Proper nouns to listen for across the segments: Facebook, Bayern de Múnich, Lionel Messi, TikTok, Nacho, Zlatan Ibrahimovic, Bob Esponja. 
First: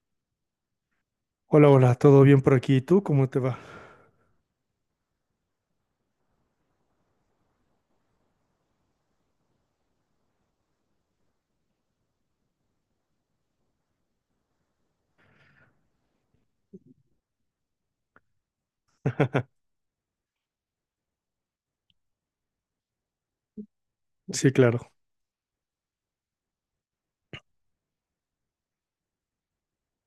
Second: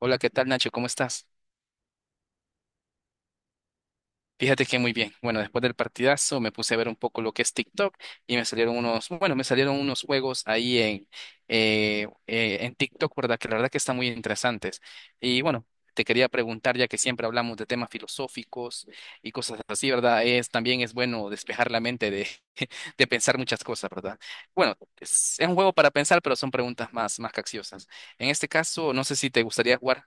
Hola, ¿qué tal, Nacho? ¿Cómo estás? Hola, hola, ¿todo bien por aquí? ¿Y tú cómo te va? Fíjate que muy bien. Bueno, después del partidazo me puse a ver un poco lo que es TikTok y me salieron unos, bueno, me salieron unos juegos ahí en TikTok, ¿verdad? Que la verdad que están muy interesantes. Y bueno, te quería preguntar, ya que siempre hablamos de temas filosóficos y cosas así, ¿verdad? Es, también es bueno despejar la mente de, de pensar muchas cosas, ¿verdad? Sí, Bueno, claro. Es un juego para pensar, pero son preguntas más, más capciosas. En este caso, no sé si te gustaría jugar.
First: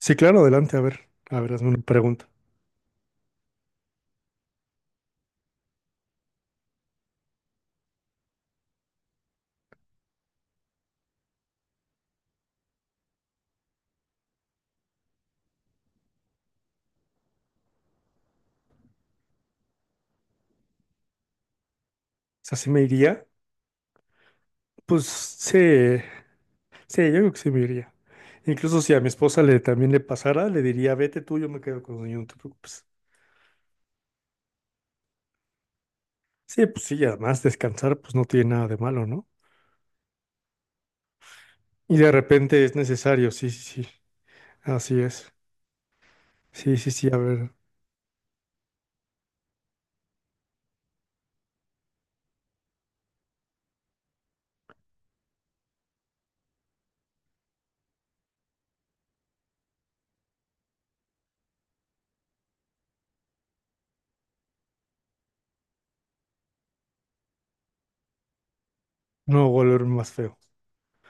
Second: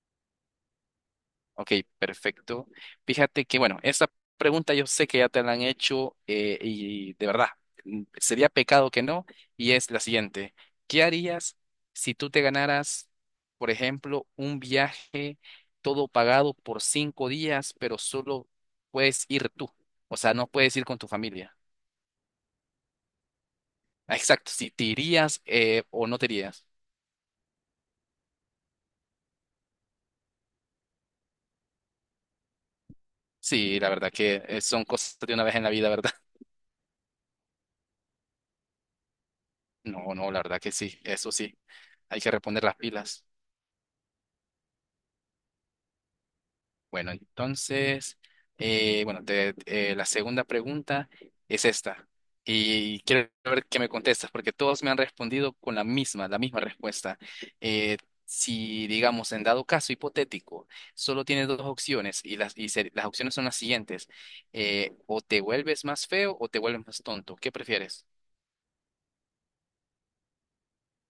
Sí, claro, adelante, a ver. A ver, hazme Ok, una pregunta. O perfecto. Fíjate que, bueno, esa pregunta yo sé que ya te la han hecho, y de verdad, sería pecado que no, y es la siguiente. ¿Qué harías si tú te ganaras, por ejemplo, un viaje todo pagado por 5 días, pero solo puedes ir tú? O sea, no puedes ir con tu familia. sea, ¿sí me iría? Ah, exacto, si te Pues irías sí, o no te irías. sí, yo creo que sí me iría. Incluso si a mi esposa le también le pasara, le diría, vete tú, yo me quedo con el niño, no te preocupes. Sí, la verdad que son cosas de una vez en la vida, ¿verdad? Sí, pues sí, y además descansar pues no tiene nada de malo, ¿no? No, no, la verdad que sí, eso sí, Y de hay que reponer repente es las pilas. necesario, sí, sí, sí. Así es. Sí, sí, sí, Bueno, a ver, entonces, la segunda pregunta es esta. Y quiero ver qué me contestas, porque todos me han respondido con la misma respuesta. Eh, si, digamos, en dado caso hipotético, solo tienes dos opciones y las opciones son las siguientes. O te vuelves más feo o te vuelves más tonto. ¿Qué prefieres? no volver más feo.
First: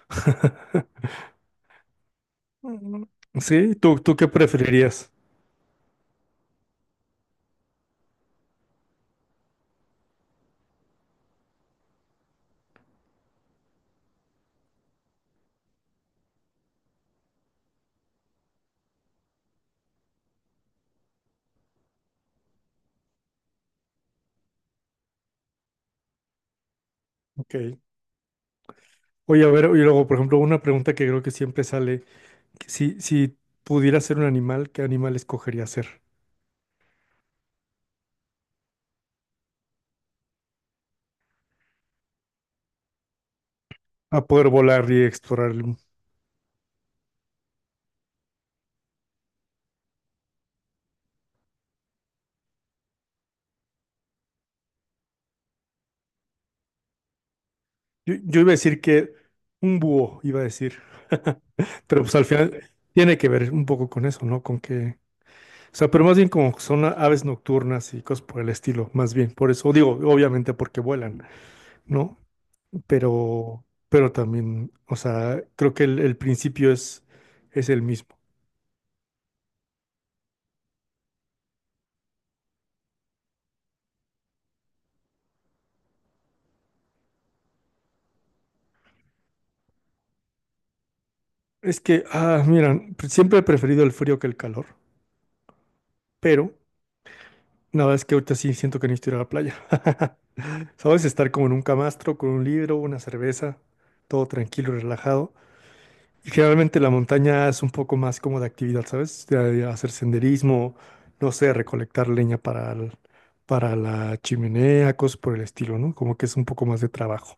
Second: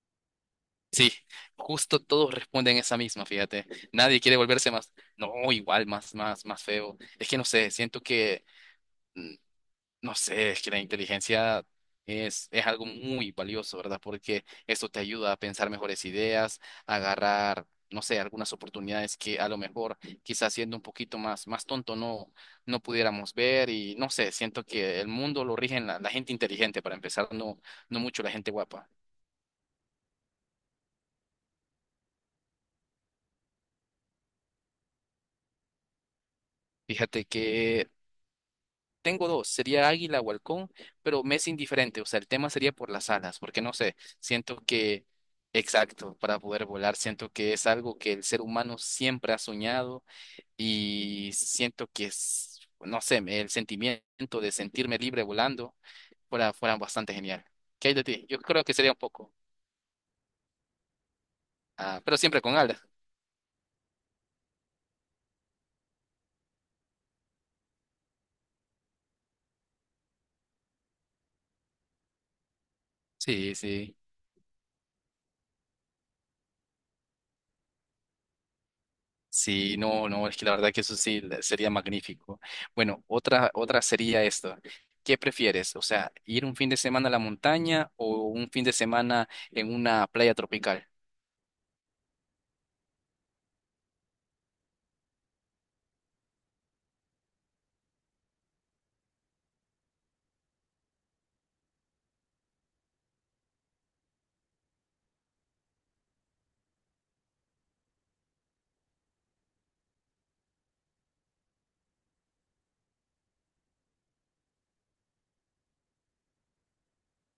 Sí, justo todos responden esa Mm, misma, fíjate. Sí, ¿tú Nadie qué quiere volverse más, preferirías? no, igual, más feo. Es que no sé, siento que mm, no sé, es que la inteligencia es algo muy valioso, ¿verdad? Porque esto te ayuda a pensar mejores ideas, a agarrar, no sé, algunas oportunidades que a lo mejor quizás siendo un poquito más tonto no, no pudiéramos ver. Y no sé, siento que el mundo lo rigen la gente inteligente para empezar, no, Ok. no mucho la gente guapa. Oye, a ver, y luego, por ejemplo, una pregunta que creo que siempre sale, que si pudiera ser un animal, ¿qué animal escogería ser? Fíjate que tengo dos, sería águila o halcón, pero me es indiferente. O sea, el tema sería por las alas, porque no sé, A poder siento volar y que, explorar el mundo. exacto, para poder volar, siento que es algo que el ser humano siempre ha soñado y siento que es, no sé, me- el sentimiento de sentirme libre volando fuera bastante genial. ¿Qué hay de Yo, ti? Yo yo iba a creo que decir sería un que poco, un búho, iba a decir, ah, pero pues pero al siempre con final alas. tiene que ver un poco con eso, ¿no? Con que, o sea, pero más bien como son aves nocturnas y cosas por el estilo, más bien, por eso digo, obviamente porque vuelan, ¿no? Sí, Pero, sí. pero también, o sea, creo que el principio es el mismo. Sí, no, no, es que la verdad que eso sí le- sería magnífico. Bueno, otra sería esto. ¿Qué prefieres? O sea, ir un fin de semana a la montaña o un fin de semana en una playa tropical. Es que, ah, mira, siempre he preferido el frío que el calor, pero nada, es que ahorita sí siento que necesito ir a la playa. ¿Sabes? Estar como en un camastro, con un libro, una cerveza, todo tranquilo, y relajado. Y generalmente la montaña es un poco más como de actividad, ¿sabes? De hacer senderismo, no sé, recolectar leña para la chimenea, cosas por el estilo, ¿no? Como que es un poco más de trabajo.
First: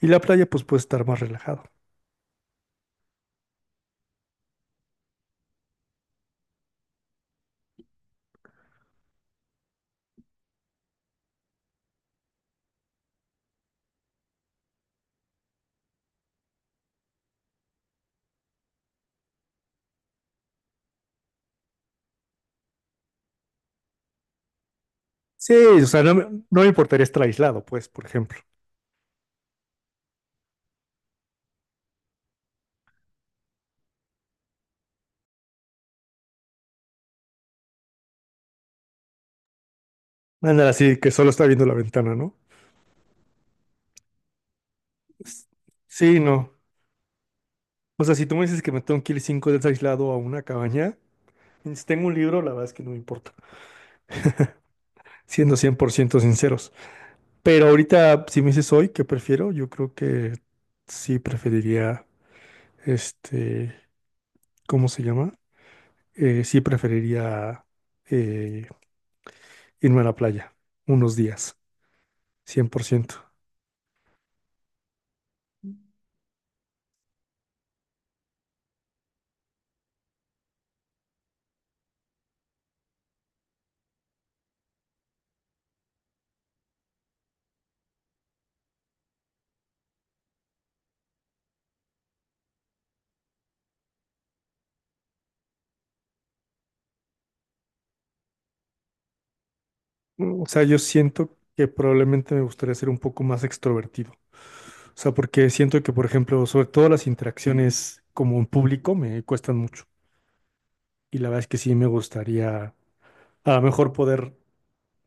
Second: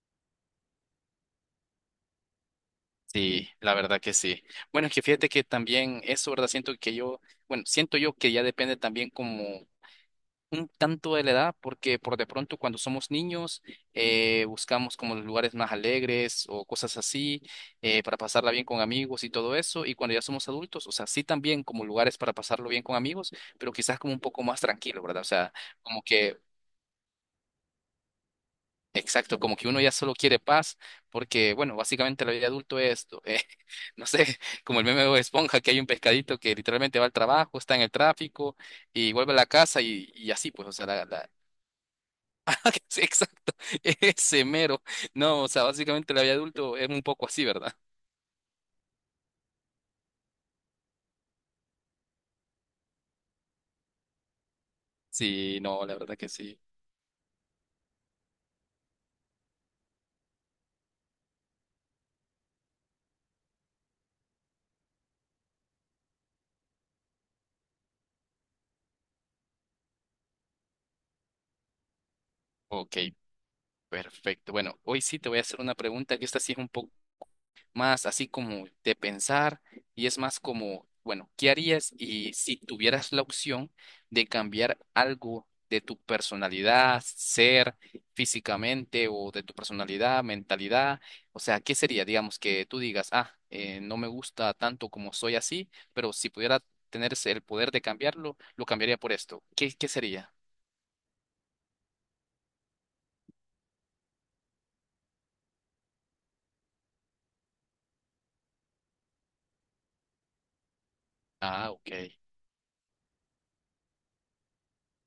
Y la playa, pues, puede estar más relajado. Sí, la verdad que sí. Bueno, es que fíjate que también eso, ¿verdad? Siento que yo, bueno, siento yo que ya depende también como un tanto de la edad, porque por de pronto cuando somos niños, buscamos como los lugares más alegres o cosas así, para pasarla bien con amigos y todo eso, y cuando ya somos adultos, o sea, sí también como lugares para pasarlo bien con amigos, pero quizás como un poco más tranquilo, ¿verdad? O Sí, sea, o como sea, no me, que, no me importaría estar aislado, pues, por ejemplo. exacto, como que uno ya solo quiere paz, porque bueno, básicamente la vida de adulto es esto, no sé, como el meme de Bob Esponja, que hay un pescadito que literalmente va al trabajo, está en el tráfico y vuelve a la casa y así, pues, Ándale, o sea, así que solo la- está viendo la ventana, ¿no? sí, exacto, ese mero. No, S- o sea, básicamente Sí, la vida no. adulto es un poco así, ¿verdad? O sea, si tú me dices que me tengo que ir 5 días aislado a una cabaña, y si tengo un libro, la verdad es que no me importa, siendo Sí, cien no, por la verdad ciento que sí. sinceros. Pero ahorita, si me dices hoy qué prefiero, yo creo que sí preferiría, este, ¿cómo se llama? Sí preferiría eh, irme a la playa unos días, cien por Ok, ciento. perfecto. Bueno, hoy sí te voy a hacer una pregunta que esta sí es un poco más así como de pensar y es más como, bueno, ¿qué harías y si tuvieras la opción de cambiar algo de tu personalidad, ser físicamente o de tu personalidad, mentalidad? O sea, ¿qué sería? Digamos que tú digas, ah, no me gusta tanto como soy así, pero si pudiera tener ese- el poder de cambiarlo, lo cambiaría por esto. ¿Qué, qué sería? O sea, yo siento que probablemente me gustaría ser un poco más extrovertido. O sea, porque siento que, por ejemplo, sobre todo las interacciones como en público me cuestan mucho. Y la verdad es que Ah, sí me ok. gustaría a lo mejor poder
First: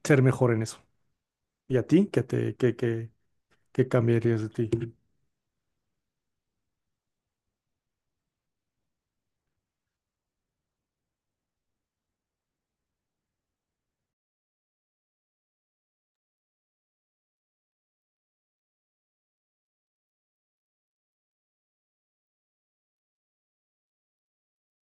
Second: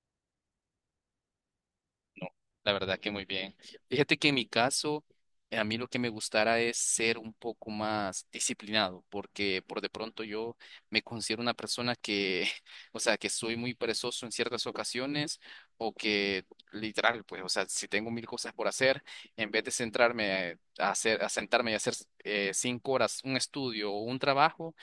ser mejor en eso. ¿Y a ti? ¿Qué No, te, la qué, verdad qué, que muy bien. qué Fíjate que en cambiarías mi de ti? caso, a mí lo que me gustara es ser un poco más disciplinado, porque por de pronto yo me considero una persona que, o sea, que soy muy perezoso en ciertas ocasiones o que literal, pues, o sea, si tengo mil cosas por hacer, en vez de centrarme a hacer, a sentarme y hacer 5 horas un estudio o un trabajo,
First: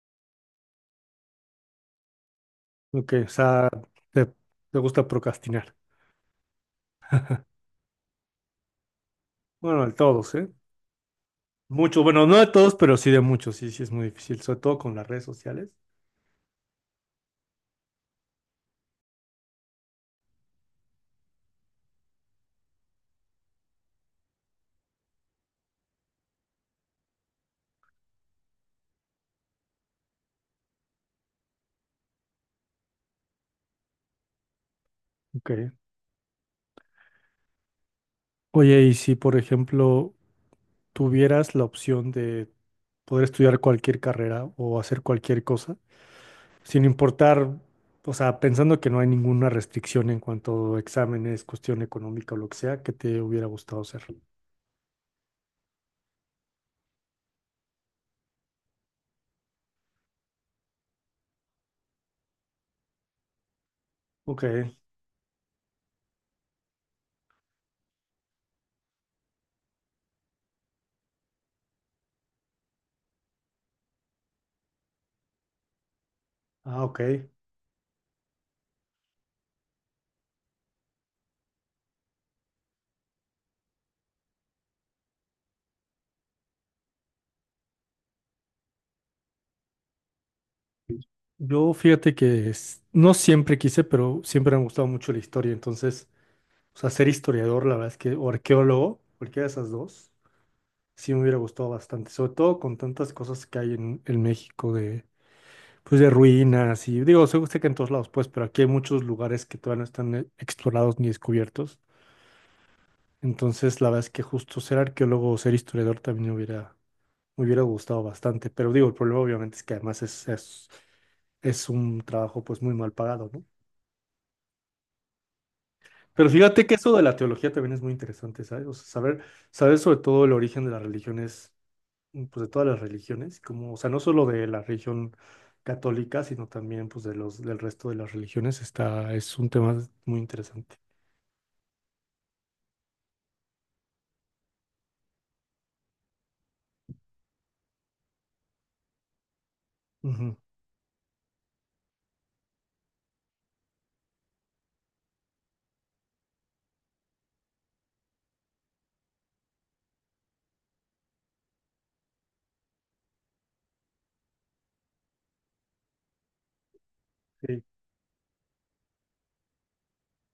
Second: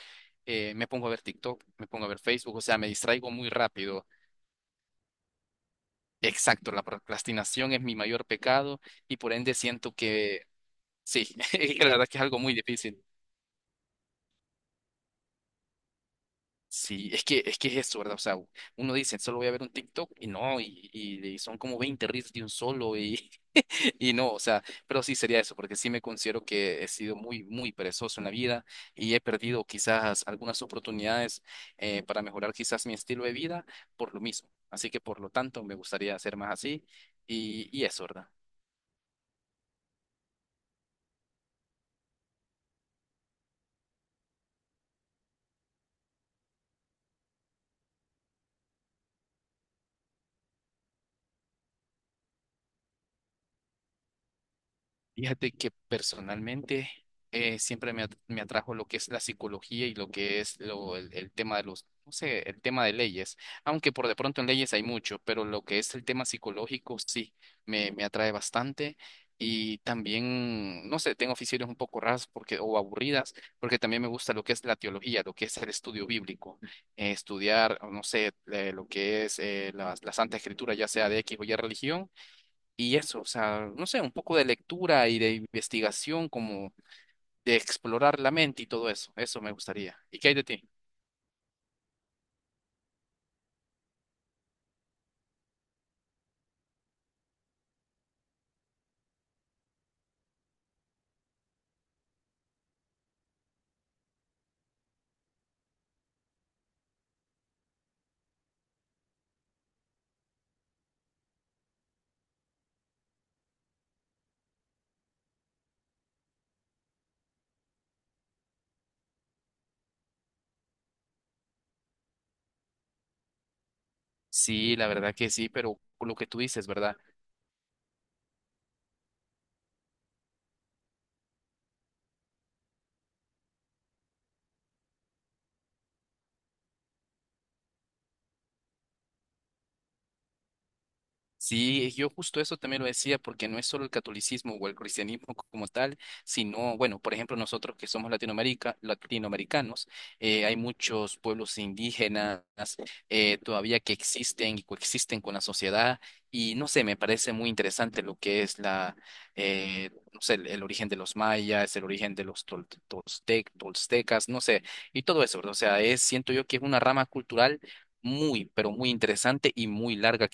me pongo a ver TikTok, me pongo a ver Facebook. O sea, me Ok, o distraigo muy sea, rápido. te, te gusta procrastinar. Exacto, la procrastinación es mi mayor pecado y por ende Bueno, de siento todos, que ¿eh? sí, que la Muchos, verdad que es bueno, no algo de muy todos, pero difícil. sí de muchos. Sí, sí es muy difícil, sobre todo con las redes sociales. Sí, es que es eso, ¿verdad? O sea, uno dice, solo voy a ver un TikTok y no, y son como 20 reels de un solo y, y no, o sea, pero sí sería eso, porque sí me considero que he sido muy, muy perezoso en la vida y he perdido quizás algunas oportunidades, para mejorar quizás mi estilo de vida por lo mismo. Así que por lo tanto Ok. me gustaría ser más así y eso, ¿verdad? Oye, y si, por ejemplo, tuvieras la opción de poder estudiar cualquier carrera o hacer cualquier cosa, sin importar, o sea, pensando que no hay ninguna restricción en cuanto a exámenes, cuestión económica o lo que sea, que te hubiera gustado hacer? Fíjate que personalmente, me atrajo lo que es la psicología y lo que es el tema de los, no sé, el tema de leyes, aunque por de pronto Ok, en leyes hay mucho, pero lo que es el tema psicológico sí, me atrae bastante. Y también, no sé, tengo aficiones un poco raras porque, o aburridas, porque también me gusta lo que es la teología, lo que es el estudio bíblico, ah, ok. Estudiar, no sé, lo que es la Santa Escritura, ya sea de X o Y religión. Y eso, o sea, no sé, un poco de lectura y de investigación, como de explorar la mente y todo eso. Eso me gustaría. ¿Y qué hay de ti? Yo fíjate que no siempre quise, pero siempre me ha gustado mucho la historia. Entonces, o sea, ser historiador, la verdad es que, o arqueólogo, cualquiera de esas dos, sí me hubiera gustado bastante. Sobre todo con tantas cosas que hay en México de, pues, de ruinas y, digo, sé que en todos lados, pues, pero aquí hay muchos lugares que todavía no están explorados ni descubiertos. Entonces, la verdad es que justo ser arqueólogo o ser historiador también me hubiera gustado bastante. Pero digo, el problema obviamente es que además es un trabajo pues muy mal pagado, ¿no? Sí, la verdad que sí, pero lo que Pero tú fíjate dices, que eso ¿verdad? de la teología también es muy interesante, ¿sabes? O sea, saber sobre todo el origen de las religiones, pues de todas las religiones, como, o sea, no solo de la religión católica, sino también pues del resto de las religiones, es un tema muy interesante. Sí, yo justo eso también lo decía, porque no es solo el catolicismo o el cristianismo como tal, sino, bueno, por ejemplo, nosotros que somos Latinoamérica, latinoamericanos, Ujú. Hay muchos pueblos indígenas, todavía que existen y coexisten con la sociedad, y no sé, me parece muy interesante lo que es no sé, el origen de los mayas, el origen de los toltecas, no sé, y todo eso, ¿verdad? O sea, es, siento yo que es una rama cultural. Sí. Muy, pero muy interesante y muy larga.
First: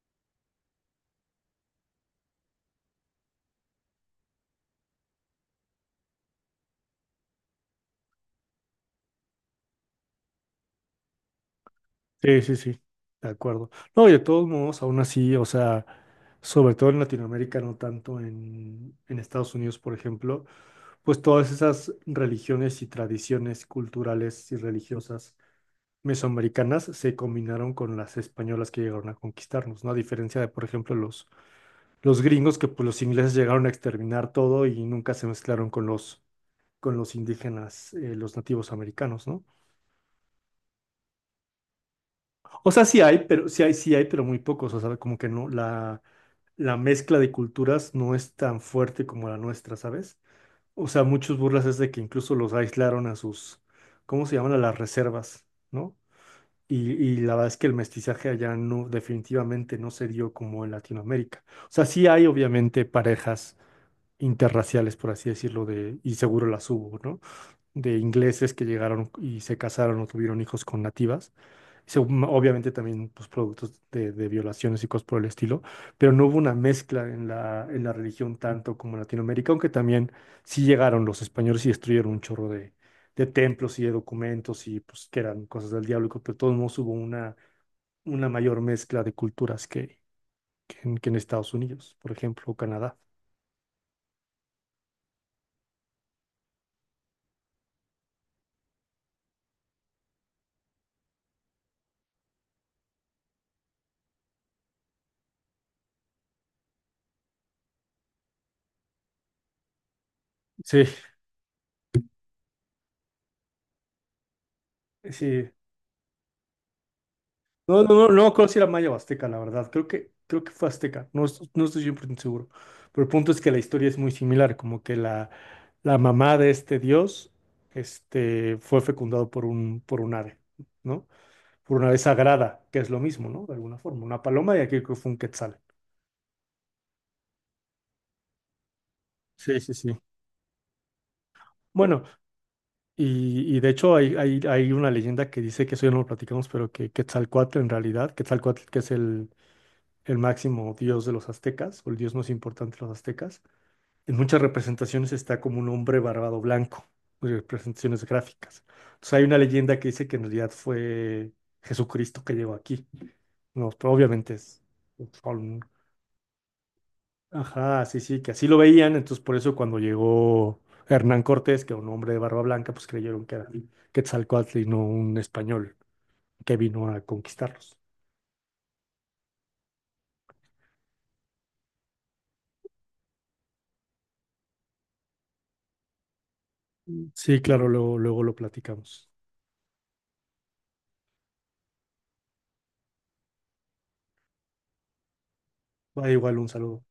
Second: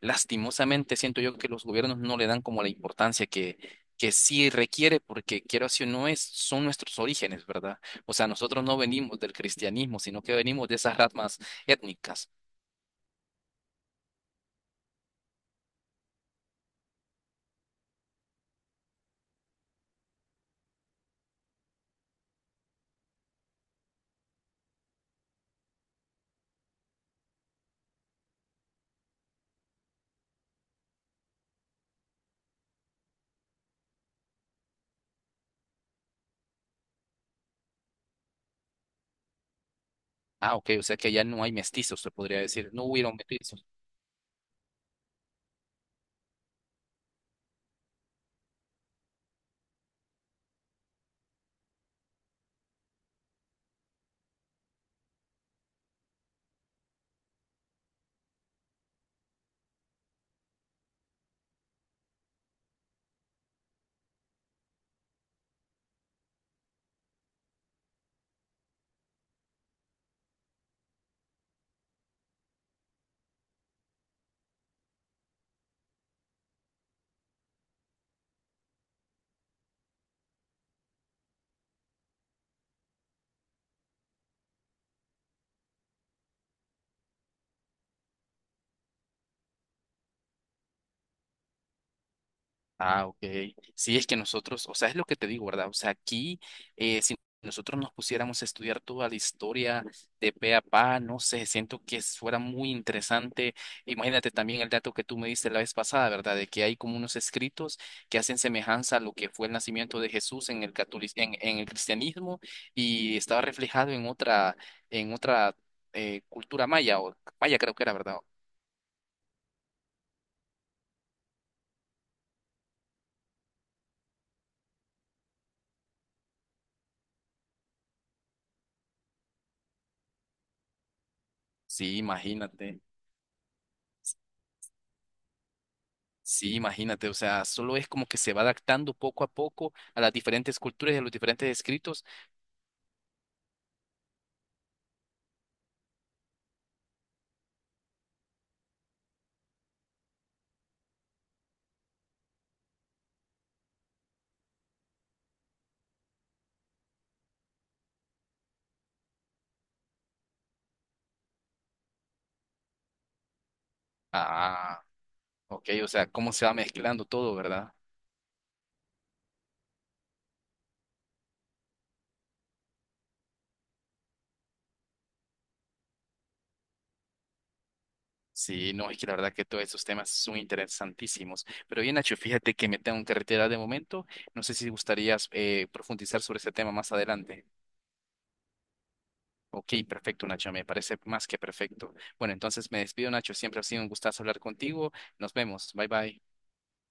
Lastimosamente siento yo que los gobiernos no le dan como la importancia que sí requiere, porque quiero así o no es, son nuestros orígenes, ¿verdad? O sea, nosotros no venimos del cristianismo, sino que venimos de esas ramas étnicas. Sí, sí, sí, de acuerdo. No, y de todos modos, aún así, o sea, sobre todo en Latinoamérica, no tanto en Estados Unidos, por ejemplo, pues todas esas religiones y tradiciones culturales y religiosas mesoamericanas se combinaron con las españolas que llegaron a conquistarnos, ¿no? A diferencia de, por ejemplo, los gringos, que pues los ingleses llegaron a exterminar todo y nunca se mezclaron con los indígenas, los nativos americanos, ¿no? Ah, ok, o sea que ya no hay mestizos, se podría decir, O sea, no hubieron mestizos. Sí hay, pero muy pocos. O sea, como que no, la mezcla de culturas no es tan fuerte como la nuestra, ¿sabes? O sea, muchos burlas es de que incluso los aislaron a sus, ¿cómo se llaman? A las reservas, ¿no? Y la verdad es que el mestizaje allá no, definitivamente no se dio como en Latinoamérica. O sea, sí hay obviamente parejas interraciales, por así decirlo, de, y seguro las hubo, ¿no? De ingleses que llegaron y se casaron o tuvieron hijos con nativas obviamente también pues, productos de violaciones y cosas por el estilo, pero no hubo una mezcla en la religión tanto como en Latinoamérica, aunque también sí llegaron los españoles y destruyeron un chorro de templos y de documentos y pues que eran cosas del diablo, y pero de todos modos hubo una mayor mezcla de culturas que en Estados Unidos, por ejemplo, o Canadá. Ah, ok. Sí, es que nosotros, o sea, es lo que te digo, ¿verdad? O sea, aquí, si nosotros nos pusiéramos a estudiar toda la historia de pe a pa, no sé, siento que fuera muy interesante. Imagínate también el dato que tú me diste la vez pasada, ¿verdad? De que hay como unos escritos que hacen semejanza a lo que fue el nacimiento de Jesús en el Sí, en el cristianismo y estaba reflejado en en sí, otra, cultura maya, o maya creo no, que era, no, no, ¿verdad? no creo si era maya o azteca, la verdad. Creo que fue azteca. No, no estoy 100% seguro. Pero el punto es que la historia es muy similar. Como que la mamá de este dios, fue fecundado por un ave, ¿no? Por una Sí, ave sagrada, que imagínate. es lo mismo, ¿no? De alguna forma. Una paloma y aquí creo que fue un quetzal. Sí, imagínate, o sea, solo es como que se va adaptando poco a Sí, poco sí, sí. a las diferentes culturas y a los diferentes Bueno, escritos. y de hecho hay una leyenda que dice que eso ya no lo platicamos, pero que Quetzalcóatl en realidad, Quetzalcóatl que es el máximo dios de los aztecas, o el dios más importante de los aztecas. En muchas representaciones está como un hombre barbado blanco, representaciones gráficas. Entonces hay una leyenda que dice que en realidad fue Jesucristo que llegó aquí. No, pero obviamente es, Ah, son- ok, o sea, cómo se va mezclando todo, ¿verdad? ajá, sí, sí, que así lo veían, entonces por eso cuando llegó Hernán Cortés, que era un hombre de barba blanca, pues creyeron que era Quetzalcóatl y no un español que vino a conquistarlos. Sí, no, es que la verdad que todos esos temas son interesantísimos. Pero bien, Nacho, fíjate que me tengo que retirar de momento. No sé si gustarías, profundizar sobre ese tema más Sí, adelante. claro, luego, luego lo platicamos. Ok, perfecto, Nacho, me parece más que perfecto. Bueno, entonces me despido, Nacho. Siempre ha sido un gustazo hablar contigo. Nos vemos. Bye, Va bye. igual un saludo.